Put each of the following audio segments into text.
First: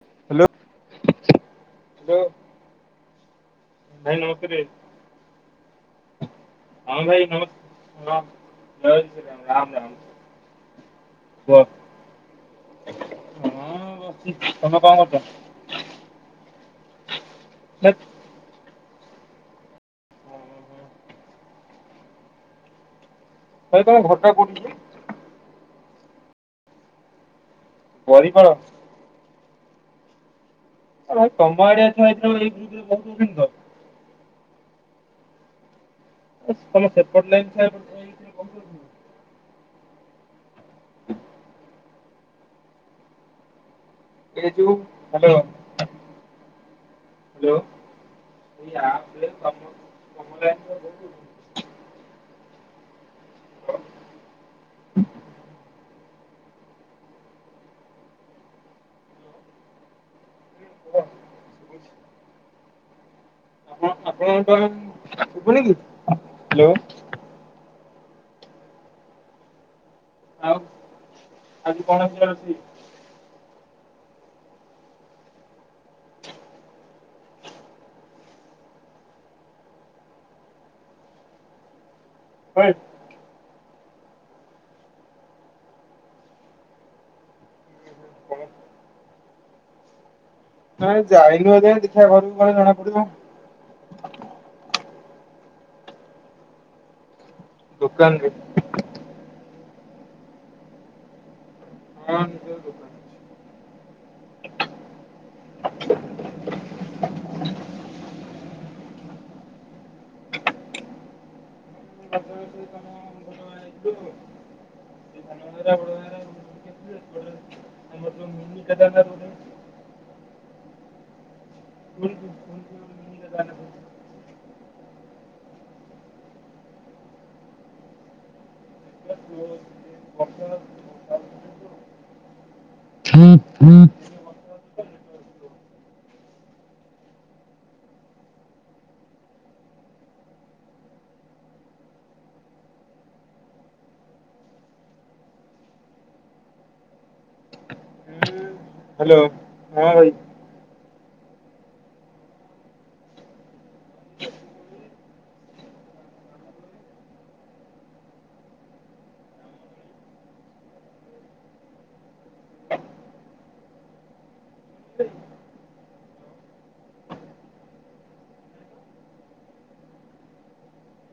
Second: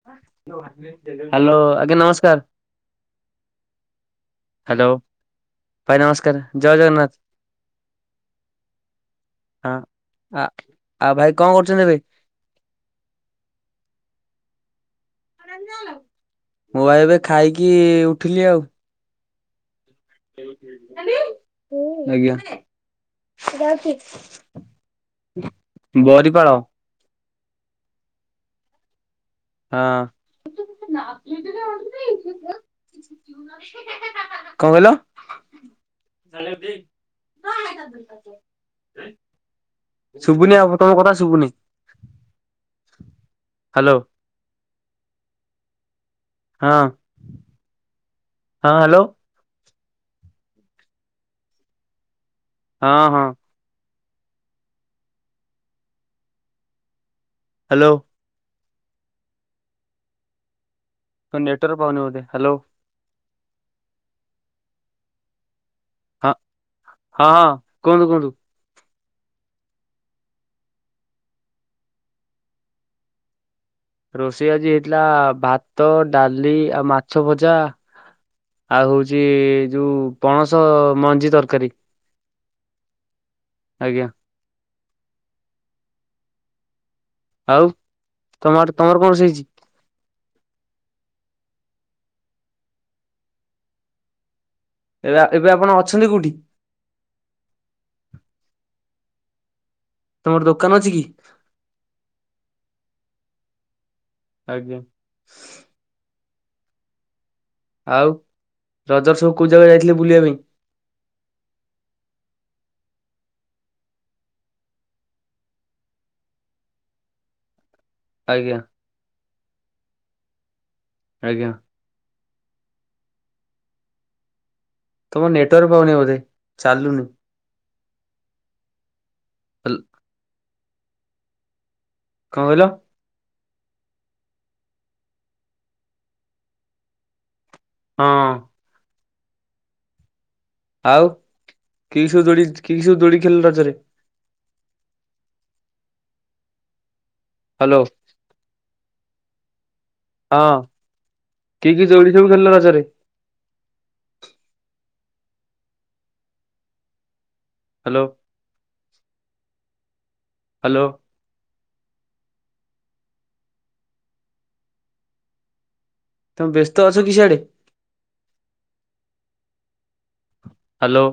[inaudible] Hello ଭାଇ ନମସ୍କାର ଜୟ ଜଗନ୍ନାଥ। [inaudible] ହଁ ଆଉ ଭାଇ କଣ [inaudible] କରୁଛନ୍ତି ଏବେ [inaudible] [inaudible] [inaudible] [inaudible] [inaudible] [inaudible] [inaudible] [inaudible] [inaudible] [inaudible] [inaudible] [inaudible] [inaudible] ହଁ ହ୍ୟାଲୋ [inaudible] ହଁଅ ହଁ। ହ ହ୍ୟାଲୋ। ତମ ନେଟୱର୍କ ପାଉନି ବୋଧେ, ହ୍ୟାଲୋ। ଆପଣ ଆପଣଙ୍କୁ ଆଉ ଶୁଭୁନି କି? ହଁ ହଁ-ହଁ କୁହନ୍ତୁ-କୁହନ୍ତୁ। ଆଉ ଆଜି କଣ ହେଇଥିଲା ରୋଷେଇ? ରୋଷେଇ ଆଜି ହେଇଥିଲା ଭାତ ଡାଲି ଆଉ ମାଛ ଭଜା। ଆଉ ହଉଛି ଯୋଉ ପଣସ ମଞ୍ଜି ତରକାରୀ। [unintelligible] ଆଜ୍ଞା। ଆଉ ତମ ଆଡେ ତମର କଣ ରୋଷେଇ ହେଇଛି? ନାଇଁ ଯାଇନୁ ଏଯାଏଁ ଦେଖିଆ ଘରକୁ ଗଲେ ଜଣା ପଡିବ। ଏବେ ଆ ଏବେ ଆପଣ ଅଛନ୍ତି କୋଉଠି? ଦୋକାନରେ। ତମର ଦୋକାନ ଅଛି କି? ହଁ ନିଜର ଦୋକାନ। ଆଜ୍ଞା। ଆଉ ରଜରେ ସବୁ କୋଉ ଜାଗା ଯାଇଥିଲେ ବୁଲିବା ପାଇଁ? କୁ ବୁଝା ଆଜ୍ଞା। [unintelligible] ଆଜ୍ଞା। ହୁଁ ହୁଁ ହୁଁ ତମ ନେଟୱାର୍କ ପାଉନି ବୋଧେ, ଚାଲୁନି। ହାଲ [inaudible] କଣ କହିଲ? ହୁଁ ହୁଁ। ହଁ। ଆଉ କି ସବୁ ଦୋଳି କି ସବୁ ଦୋଳି ଖେଳିଲୁ ରଜରେ? ହ୍ୟାଲୋ। ହ୍ୟାଲୋ, ହଁ ଭାଇ। ହଁ, କି କି ଦୋଳି ସବୁ ଖେଳିଲ ରଜରେ? Hello, hello. ତମେ ବ୍ୟସ୍ତ ଅଛ କି ସିଆଡେ? ହ୍ୟାଲୋ।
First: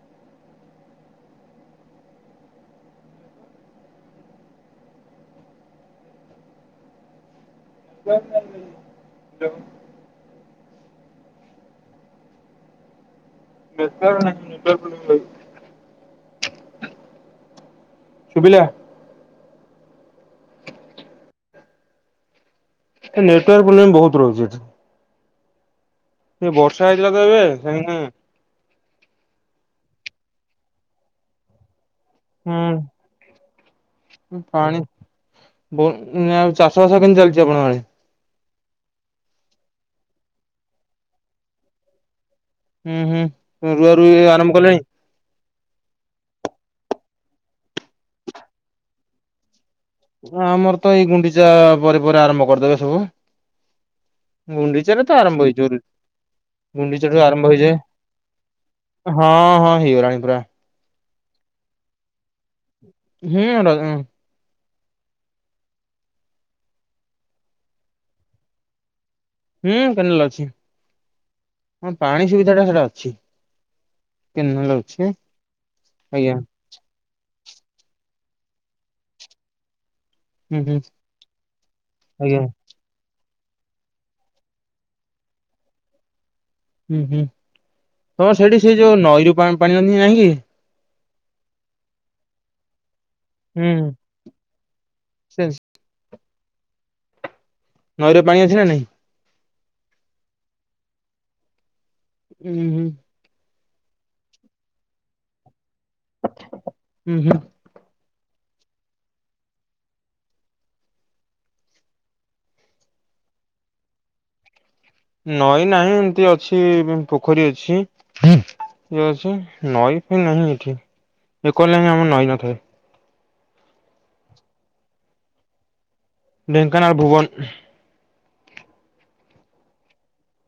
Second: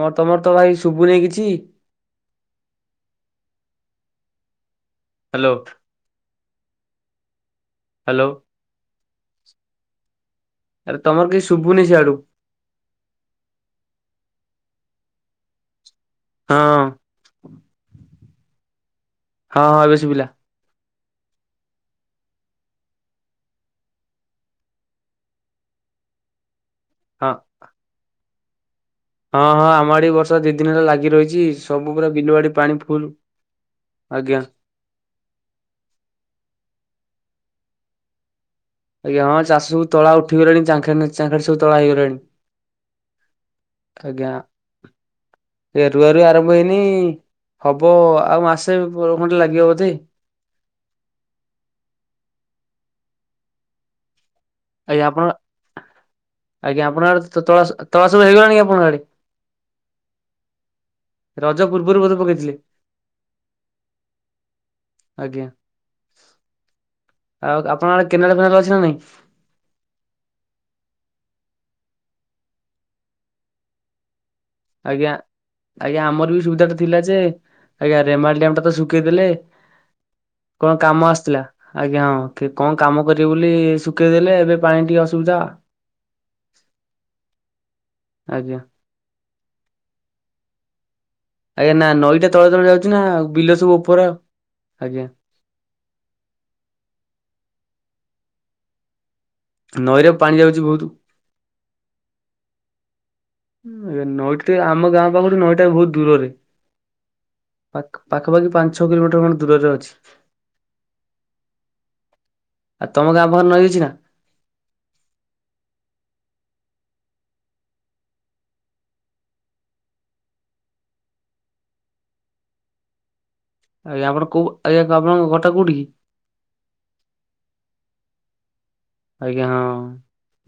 କଁଅ ତମର ତ ଭାଇ ଶୁଭୁନେଇ କିଛି। ହ୍ୟାଲୋ। ହ୍ୟାଲୋ। ଚୋପ୍। ଆରେ ତମର କିଛି ଶୁଭୁନି ସିଆଡୁ। ନେଟୱାର୍କ ନାହିଁ। ହଁ। ଶୁଭିଲା। ହଁ ହଁ ଏବେ ଶୁଭିଲା। ଏ ନେଟୱାର୍କ ପ୍ରୋବ୍ଲେମ୍ ବହୁତ ରହୁଚି ଏଠି। ସେ ବର୍ଷା ହେଇଥିଲା ତ ହଁ ଏବେ ହେନେ। ହଁ ହଁ ଆମ ଆଡେବି ବର୍ଷା ଦି ଦିନି ହେଲା ଲାଗି ରହିଚି। ସବୁ ପୁରା ବିଲୁବାଡ଼ି ପାଣି ଫୁଲ୍ ଆଜ୍ଞା। ବୁଣୁ ଉଁ ଆଉ ଚାଷ ବାସ କେମତି ଚାଲିଚି ଆପଣଙ୍କ ଆଡେ। ଆଜ୍ଞା ହଁ ଚାଷ ସବୁ ତଳା ଉଠିଗଲାଣି ଚାଖେଣ୍ଡେ ଚାଖେଣ୍ଡେ ସବୁ ତଳା ହେଇଗଲାଣି। ହୁଁ ହୁଁ ରୁଆ ରୁଇ ଆଜ୍ଞା। ଆରମ୍ଭ କଲେଣି? ଏ ରୁଆ ରୁଇ ଆରମ୍ଭ ହେଇନି। ହବ ଆଉ ମାସେ ଖଣ୍ଡେ ଲାଗିବ ବୋଧେ। ହଁ ଆମରତ ଏଇ ଗୁଣ୍ଡିଚା ପରେ ପରେ ଆରମ୍ଭ କରିଦେବେ ସବୁ। ଆଜ୍ଞା ଗୁଣ୍ଡିଚାରେତ ଆପଣ ଆରମ୍ଭ ହେଇଯିବରେ। ଆଜ୍ଞା ଆପଣଙ୍କ ଆଡେ ତ ତଳାସ ତଳା ସବୁ ହେଇଗଲାଣି କି ଆପଣଙ୍କ ଆଡେ। ରଜ ପୂର୍ବରୁ ବୋଧେ ପକେଇଥିଲେ। ହୁଁ ରଜ ଆଜ୍ଞା। ଆଉ ଆପଣଙ୍କ ଆଡେ କେନାଲ ଫେନାଲ ଅଛି ନା ନାଇଁ? ହୁଁ କେନାେଲ ଅଛି ହଁ ପାଣି ସୁବିଧା ଟା ସେଟା ଅଛି। ଆଜ୍ଞା ଆଜ୍ଞା ଆମରବି ସୁବିଧାଟା ଥିଲା ଯେ ଆଜ୍ଞା ରେମାଲ୍ ଡ଼୍ୟାମ୍ ଟା ତ ଶୁଖେଇ ଦେଲେ। କଣ କାମ ଆସିଥିଲା ଆଜ୍ଞା ହଁ କି କଁ କାମ କରିବେ ବୋଲି ଶୁଖେଇ ଦେଲେ ଏବେ ପାଣି ଟିକେ ଅସୁବିଧା। ହୁଁ ହୁଁ ତମର ଆଜ୍ଞା। ସେଇଠି ସେ ଯୋଉ ନଈରୁ ପାଣି ପାଣି ଆଣିକି ଆଜ୍ଞା ନା ନଈଟା ତଳେ ତଳେ ଯାଉଚିନା ଆଉ ବିଲ ସବୁ ଉପର ଆଜ୍ଞା। ନଈରେ ପାଣି ଅଛି ନା ନାଇଁ? ନଈରେ ପାଣି ଯାଉଛି ବହୁତ୍। ହୁଁ ହୁଁ। ନଈତେ ଆମ ଗାଁ ପାଖରୁ ନଈଟା ବହୁତ ଦୂରରେ। ପାଖ ପାଖାପାଖି ପାଞ୍ଚ ଛଅ କିଲୋମିଟର ଖଣ୍ଡେ ଦୂରରେ ଅଛି। ଆ ତମ ଗାଁ ପାଖରେ ନଈ ଅଛି ନା? ନଇଁ ନାହିଁ ଏମିତି ଅଛି ପୋଖରୀ ଅଛି। ଇଏ ଅଛି ନଈ ଫଇ ନାହିଁ ଏଠି କଲେ ହିଁ ଆମର ନଈ ନଥାଏ। ଆଜ୍ଞା ଆପଣ କୋଉ ଆଜ୍ଞା କ ଆପଣଙ୍କ ଘର୍ ଟା କୋଉଠିକି? ଢେଙ୍କାନାଳ ଭୁବନ। ଆଜ୍ଞା ହଁ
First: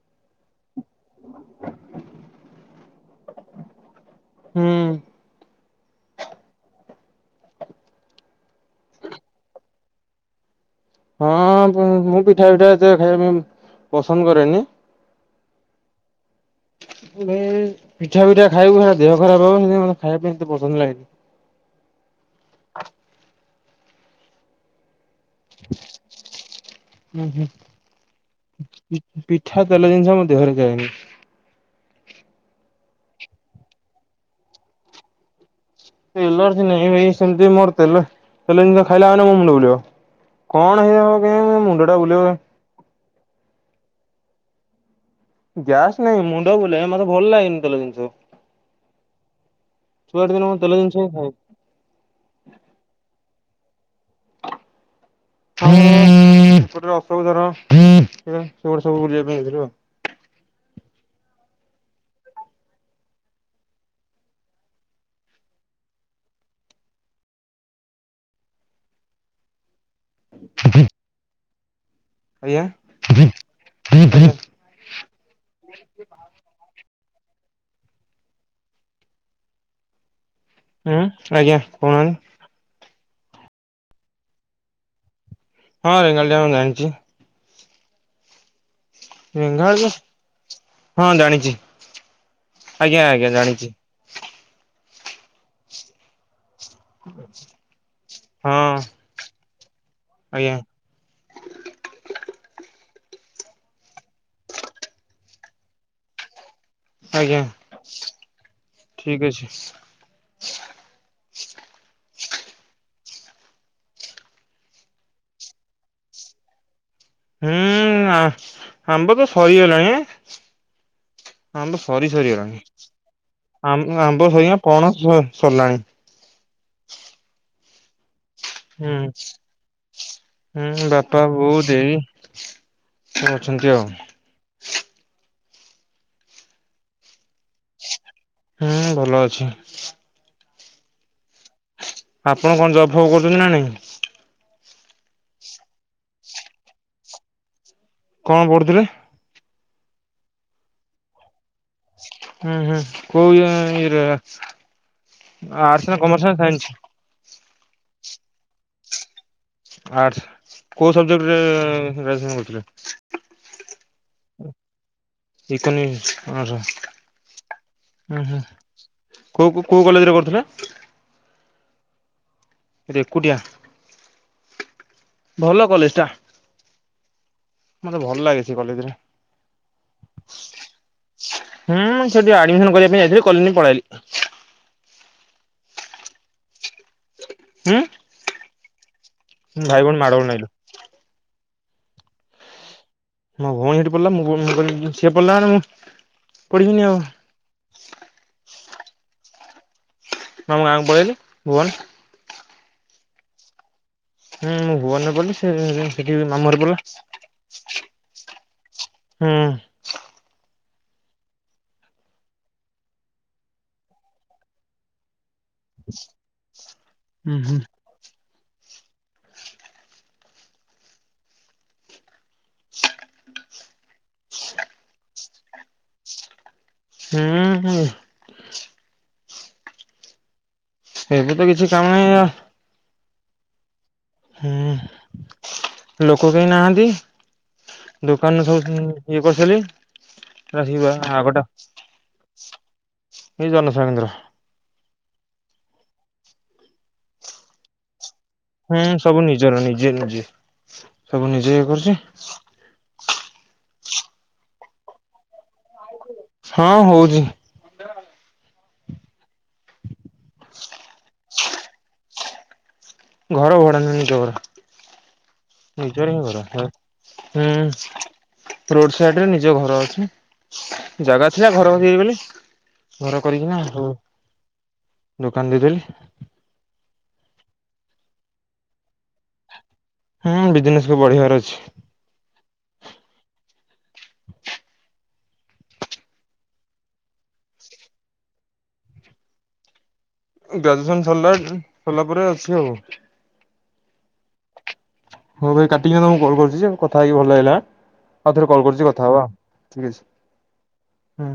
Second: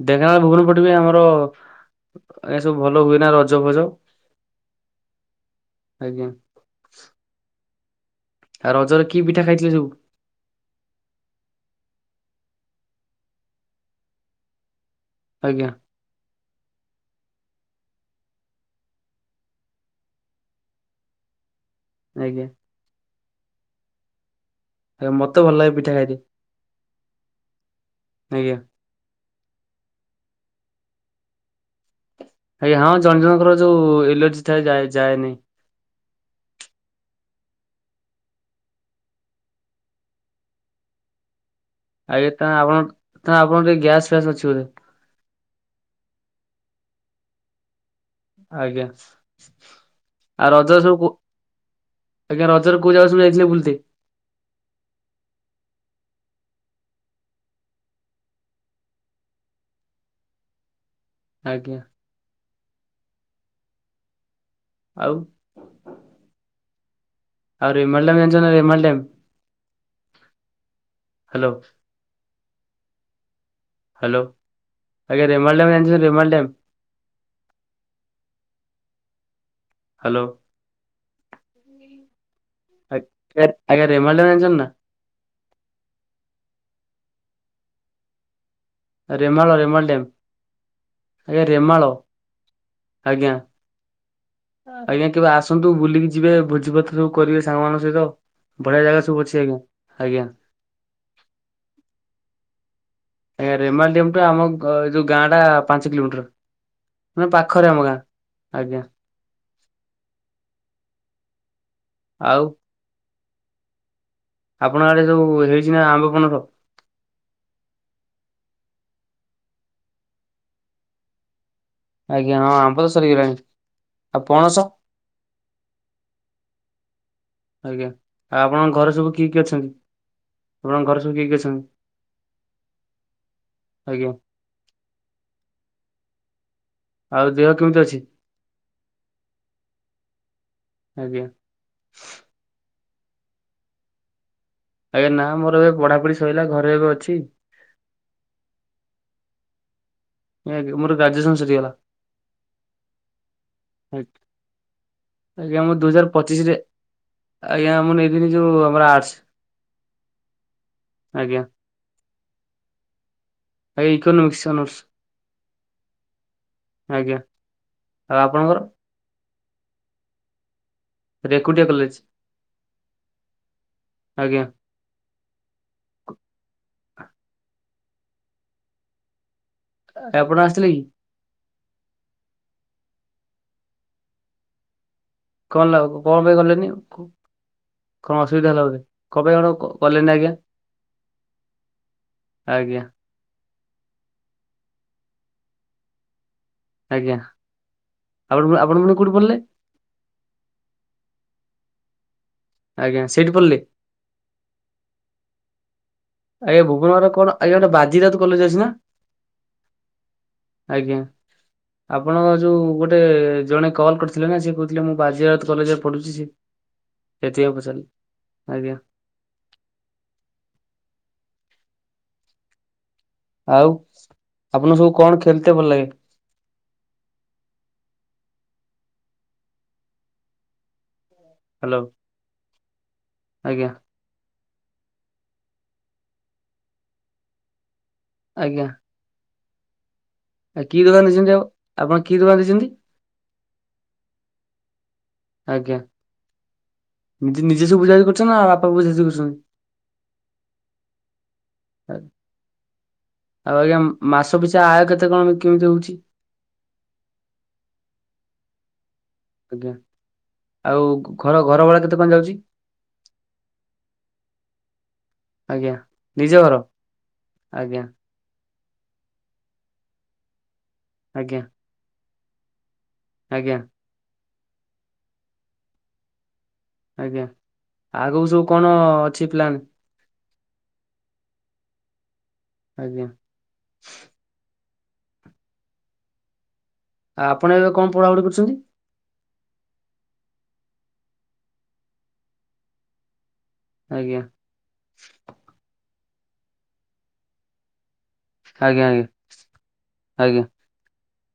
ଢେଙ୍କାନାଳ ଭୁବନ ପଟେ ବି ଆମର ଆଜ୍ଞା ଏ ସବୁ ଭଲ ହୁଏ ନା ରଜ ଭଜ? ହୁଁ। ଆଜ୍ଞା। ଆଉ ରଜରେ କି ପିଠା ଖାଇଥିଲେ ସବୁ? ହଁଅଁ ପୁଂ ମୁଁ ପିଠା ପିଠା ଏତେ ଖାଇବା ପାଇଁ ପସନ୍ଦ କରେନି। ଆଜ୍ଞା। [inaudible] ପିଠା ପିଠା ଖାଇବୁ ହେରା ଦେହ ଖରାପ ହବନି ସେଥି ପାଇଁ ଖାଇବା ପାଇଁ ଏତେ ପସନ୍ଦ ଲାଗେନି। ଆଜ୍ଞା। ଆଜ୍ଞା ମୋତେ ଭଲ ଲାଗେ ପିଠା ଖାଇତେ ଆଜ୍ଞା। ପିଠା ତେଲ ଜିନିଷ ମୋ ଦେହରେ ଯାଏନି। ଆଜ୍ଞା ହଁ, ଜଣ ଜଣଙ୍କର ଯୋଉ ଏଲର୍ଜି ଥାଏ ଯାଏ ଯାଏନି। ଏଲର୍ଜି ନାହିଁ ଭାଇ, ସେମ୍ତି ମୋର୍ ତେଲ ଜିନିଷ ଖାଇଲା ମାନେ ମୋ ମୁଣ୍ଡ ବୁଲେଇବ। କଣ ହେଇଥିବ ମୋର କେଜାଣି ମୋ ମୁଣ୍ଡ ଆଜ୍ଞା ତା ଆପଣ ତା ଆପଣ ଟିକେ ଗ୍ୟାସ୍ ଫ୍ୟାସ୍ ଅଛି ବୋଧେ? ଗ୍ୟାସ୍ ନାହିଁ ମୁଣ୍ଡ ବୁଲାଏ ମତେ ଭଲ ଲାଗେନି ତେଲ ଜିନିଷ। ଆଜ୍ଞା, ଆଉ ରଜରେ ସବୁ କୋଉ ଆଜ୍ଞା, ରଜରେ କୋଉ ଜାଗା ସବୁ ଯାଇଥିଲେ ବୁଲିତେ? [inaudible] ଆଜ୍ଞା। ଆଉ ଆଉ ରେମାଲ୍ ଡ୍ୟାମ୍ ଜାଣିଚ ନା ରିମାଲ୍ ଡ୍ୟାମ୍? [inaudible] ହାଲୋ। ଆଜ୍ଞା। ହାଲୋ, ଆଜ୍ଞା ରେମଲ୍ ଡ୍ୟାମ୍ ଜାଣିଚନ୍ତି ରେମଲ୍ ଡ୍ୟାମ୍? ହାଲୋ। ହୁଁ ଆଜ୍ଞା କହୁନାହାନ୍ତି। ଆ ଆଜ୍ଞା ରେମାଲ୍ ଡ୍ୟାମ୍ ଜାଣିଚନ୍ତି ନା? ହଁ [unintelligible] ଡ୍ୟାମ୍ ଜାଣିଚି। Remal Remal dam. ଆଜ୍ଞା ରେମାଳ। ଆଜ୍ଞା କେବେ ଆସନ୍ତୁ ବୁଲିକି ଯିବେ ଭୋଜିଭାତ ସବୁ କରିବେ ସାଙ୍ଗ ମାନଙ୍କ ସହିତ ବଢିଆ ଜାଗା ସବୁ ଅଛି ଆଜ୍ଞା-ଆଜ୍ଞା। ଆଜ୍ଞା। ଆଜ୍ଞ ରେମାଲ୍ ଡ୍ୟାମ୍ ଠୁ ଆମ ଏଇ ଯୋଉ ଗାଁଟା ପାଞ୍ଚ କିଲୋମିଟର। ମାନେ ଆଜ୍ଞା, ପାଖରେ ଆମ ଗାଁ ଆଜ୍ଞା ଠିକ୍ ଅଛି। ଆଉ ଆପଣଙ୍କ ଆଡେ ଯୋଉ ହେଇଚି ନା ଆମ୍ବ, ପଣସ? ହୁଁ ଆ ଆମ୍ବ ତ ସରିଗଲାଣି, ଆମ୍ବ ସରି ଆଜ୍ଞା ହଁ ସରିଗଲାଣି ଆମ୍ବ ତ ସରିଗଲାଣି ଆମ୍ ଆଉ ଆମ୍ବ ସରି ପଣସ କିନା ପଣସ ସରିଲାଣି। ଆଜ୍ଞା। ଆଉ ଆପଣଙ୍କ ଘରେ ସବୁ କିଏ-କିଏ ଅଛନ୍ତି, ଆପଣଙ୍କ ଘରେ ସବୁ କିଏ-କିଏ ଅଛନ୍ତି? [unintelligible] ଅଛନ୍ତି ଆଉ। ଆଜ୍ଞା ଆଉ ଦେହ କେମ୍ତି ଅଛି? ହୁଁ, ଭଲ ଅଛି। ଆଜ୍ଞା। ଆପଣ କଣ ଜବ୍ ଫବ୍ କରୁଚନ୍ତି ନା ନାଇଁ? ଆଜ୍ଞା ନା ମୋର ଏବେ ପଢାପଢି ସଇଲା ଘରେ ଏବେ ଅଛି। କଣ ପଢୁଥିଲେ? ଆଜ୍ଞା, ମୋର ଗ୍ରାଜୁଏସନ୍ ସରିଗଲା। ହୁଁ-ହୁଁ କୋଉ ଇଅର ଆଜ୍ଞା ମୁଁ ଦୁଇ ଆର୍ଟସ୍ ନା ହଜାର କମର୍ସ ନା ପଚିଶରେ ସାଇନ୍ସ? ଆଜ୍ଞା ମୁଁ ନେଇଥିଲି ଯୋଉ ଆମର ଆର୍ଟସ। ଆର୍ଟସ୍ କୋଉ ସବଜେକ୍ଟରେ ଆଜ୍ଞା ଗ୍ରାଜୁଏସନ୍ କରିଥିଲେ? ଆଜ୍ଞା ଇକୋନୋମିକ୍ସ ଅନର୍ସ ଇକୋନୋମିକ୍ସ ଅନର୍ସ? ଆଜ୍ଞା ଆଉ ଉଁ ହୁଁ ଆପଣଙ୍କର କୋଉ-କୋଉ-କୋଉ କଲେଜ୍ ରେ କରୁଥିଲେ। ରେକୁଟିଆ କଲେଜ୍। ରେକୁଟିଆ ଆଜ୍ଞା ଭଲ କଲେଜ୍ ଟା। ମତେ ଭଲ୍ ଲାଗେ ସେ କଲେଜ୍ ରା। ଆପଣ ଆସିଥିଲେ କି? ହୁଁ ମୁଁ ସେଠି ଆଡମିସନ୍ କରିବା ପାଇଁ ଯାଇଥିଲି କଲିନି ପଳେଇଆଇଲି। କଣ ଲାଗି କଣ ପାଇଁ କଲେନି ଆଉ? ହୁଁ। କଣ ଅସୁବିଧା ହେଲା ବୋଧେ କଣପାଇଁ କଣ କ- କଲେନି ଆଜ୍ଞା? ଆଜ୍ଞା‌। ମୋ ଭଉଣୀ ସେଠି ପଢିଲା ମୋ ଭଉଣୀ ମୁଁ କହିଲି ସିଏ ପଢିଲା ମାନେ ମୁଁ ଆଜ୍ଞା ଆପଣ ପୁଣି ଆପଣ ପୁଣି କଉଠି ପଢିଲେ? ମୁଁ ଆମ ଗାଁ କୁ ପଳେଇ ଆଇଲି ଭୁବନ। ଆଜ୍ଞା ସେଇଠି ପଢିଲେ? ହୁଁ ମୁଁ ଭୁବନ ରେ ପଢିଲି ସେ ଆଜ୍ଞା ଭୁବନ ରେ କଣ ଆଜ୍ଞା ଗୋଟେ ବାଜି ରାଉତ କଲେଜ୍ ଅଛି ନା? ଆଜ୍ଞା। ଆପଣଙ୍କ ଯଉ ଗୋଟେ ଜଣେ କଲ୍ କରିଥିଲେ ନା ସିଏ କହୁଥିଲେ ମୁଁ ବାଜି ରାଉତ୍ କଲେଜ୍ ରେ ପଢୁଚି ସିଏ ସେଥିପାଇଁ ପଚାରିଲି। ଆଜ୍ଞା। [inaudible] ଆଉ ଆପଣଙ୍କୁ ସବୁ କଣ ଖେଳିତେ ଭଲ ଲାଗେ? ହୁଁ- ହୁଁ। ଏବେ ତ କିଛି ହ୍ୟାଲୋ କାମ ନାହିଁ ଆର୍ ଆଜ୍ଞା। ହୁଁ ଲୋକ କେହି ନାହାନ୍ତି ଦୋକାନରୁ ଆଜ୍ଞା ସବୁ କିଣି ଇଏ ପସିଗଲେ। ଆ କି ଦୋକାନ [unintelligible] ଦେଇଛନ୍ତି ଆଗଟା ଆଉ ଆପଣ କି ଦୋକାନ ଦେଇଛନ୍ତି? ଏଇ ଜନସେବା କେନ୍ଦ୍ର। ଆଜ୍ଞା ନିଜେ ନିଜେ ସବୁ ବୁଝାବୁଝି କରୁଛନ୍ତି ନା ବାପା ହୁଁ ବୁଝାବୁଝି ସବୁ କରୁଛନ୍ତି? ନିଜର ନିଜେ ନିଜେ ସବୁ ନିଜେ ଇଏ କରୁଚି। ଆଉ ଆଜ୍ଞା ମ- ମାସ ପିଛା ଆୟ କେତେ କଣ କେମିତି ହଉଚି? ହଁ ହଉଚି। ଆଉ ଘର -ଘର ଘରଭଡ଼ା କେତେ କଣ ଯାଉଚି? ଘର ଭଡା ନୁହେଁ ନିଜ ଘର। ଆଜ୍ଞା ନିଜର ହିଁ ନିଜ ଘର? ଆଜ୍ଞା ରୋଡ ସାଇଡ୍ ରେ ନିଜ ଘର ଅଛି ଜାଗା ଆଜ୍ଞା ଥିଲା ଘର କରିବି ବୋଲି ଘର କରିକିନା ଆଜ୍ଞା ଆଉ ଦୋକାନ ଦେଇଦେଲି। ଆଜ୍ଞା ଆଗୁକୁ ସବୁ କଣ ଅଛି ପ୍ଲାନ୍? ହୁଁ ବିଜନେସ୍ କୁ ବଢେଇବାର ଅଛି। ଆଜ୍ଞା। ଆ- ଆପଣ ଏବେ କଣ ପଢାପଢି କରୁଚନ୍ତି? ଗ୍ରାଜୁଏସନ୍ ସରିଲା -ସରିଲା ପରେ ଅଛି ଆଉ। ଆଜ୍ଞା। ହଉ ଭାଇ କାଟିଲି ଏବେ ମୁଁ କଲ୍ କରୁଚି ଆଉ କଥା ହେଇକି ଭଲ ଲାଗିଲା। ଆଉ ଥରେ କଲ୍ ଆଜ୍ଞା କରୁଚି ଆଜ୍ଞା କଥା ହବା ଠିକ୍ ଆଜ୍ଞା ଅଛି।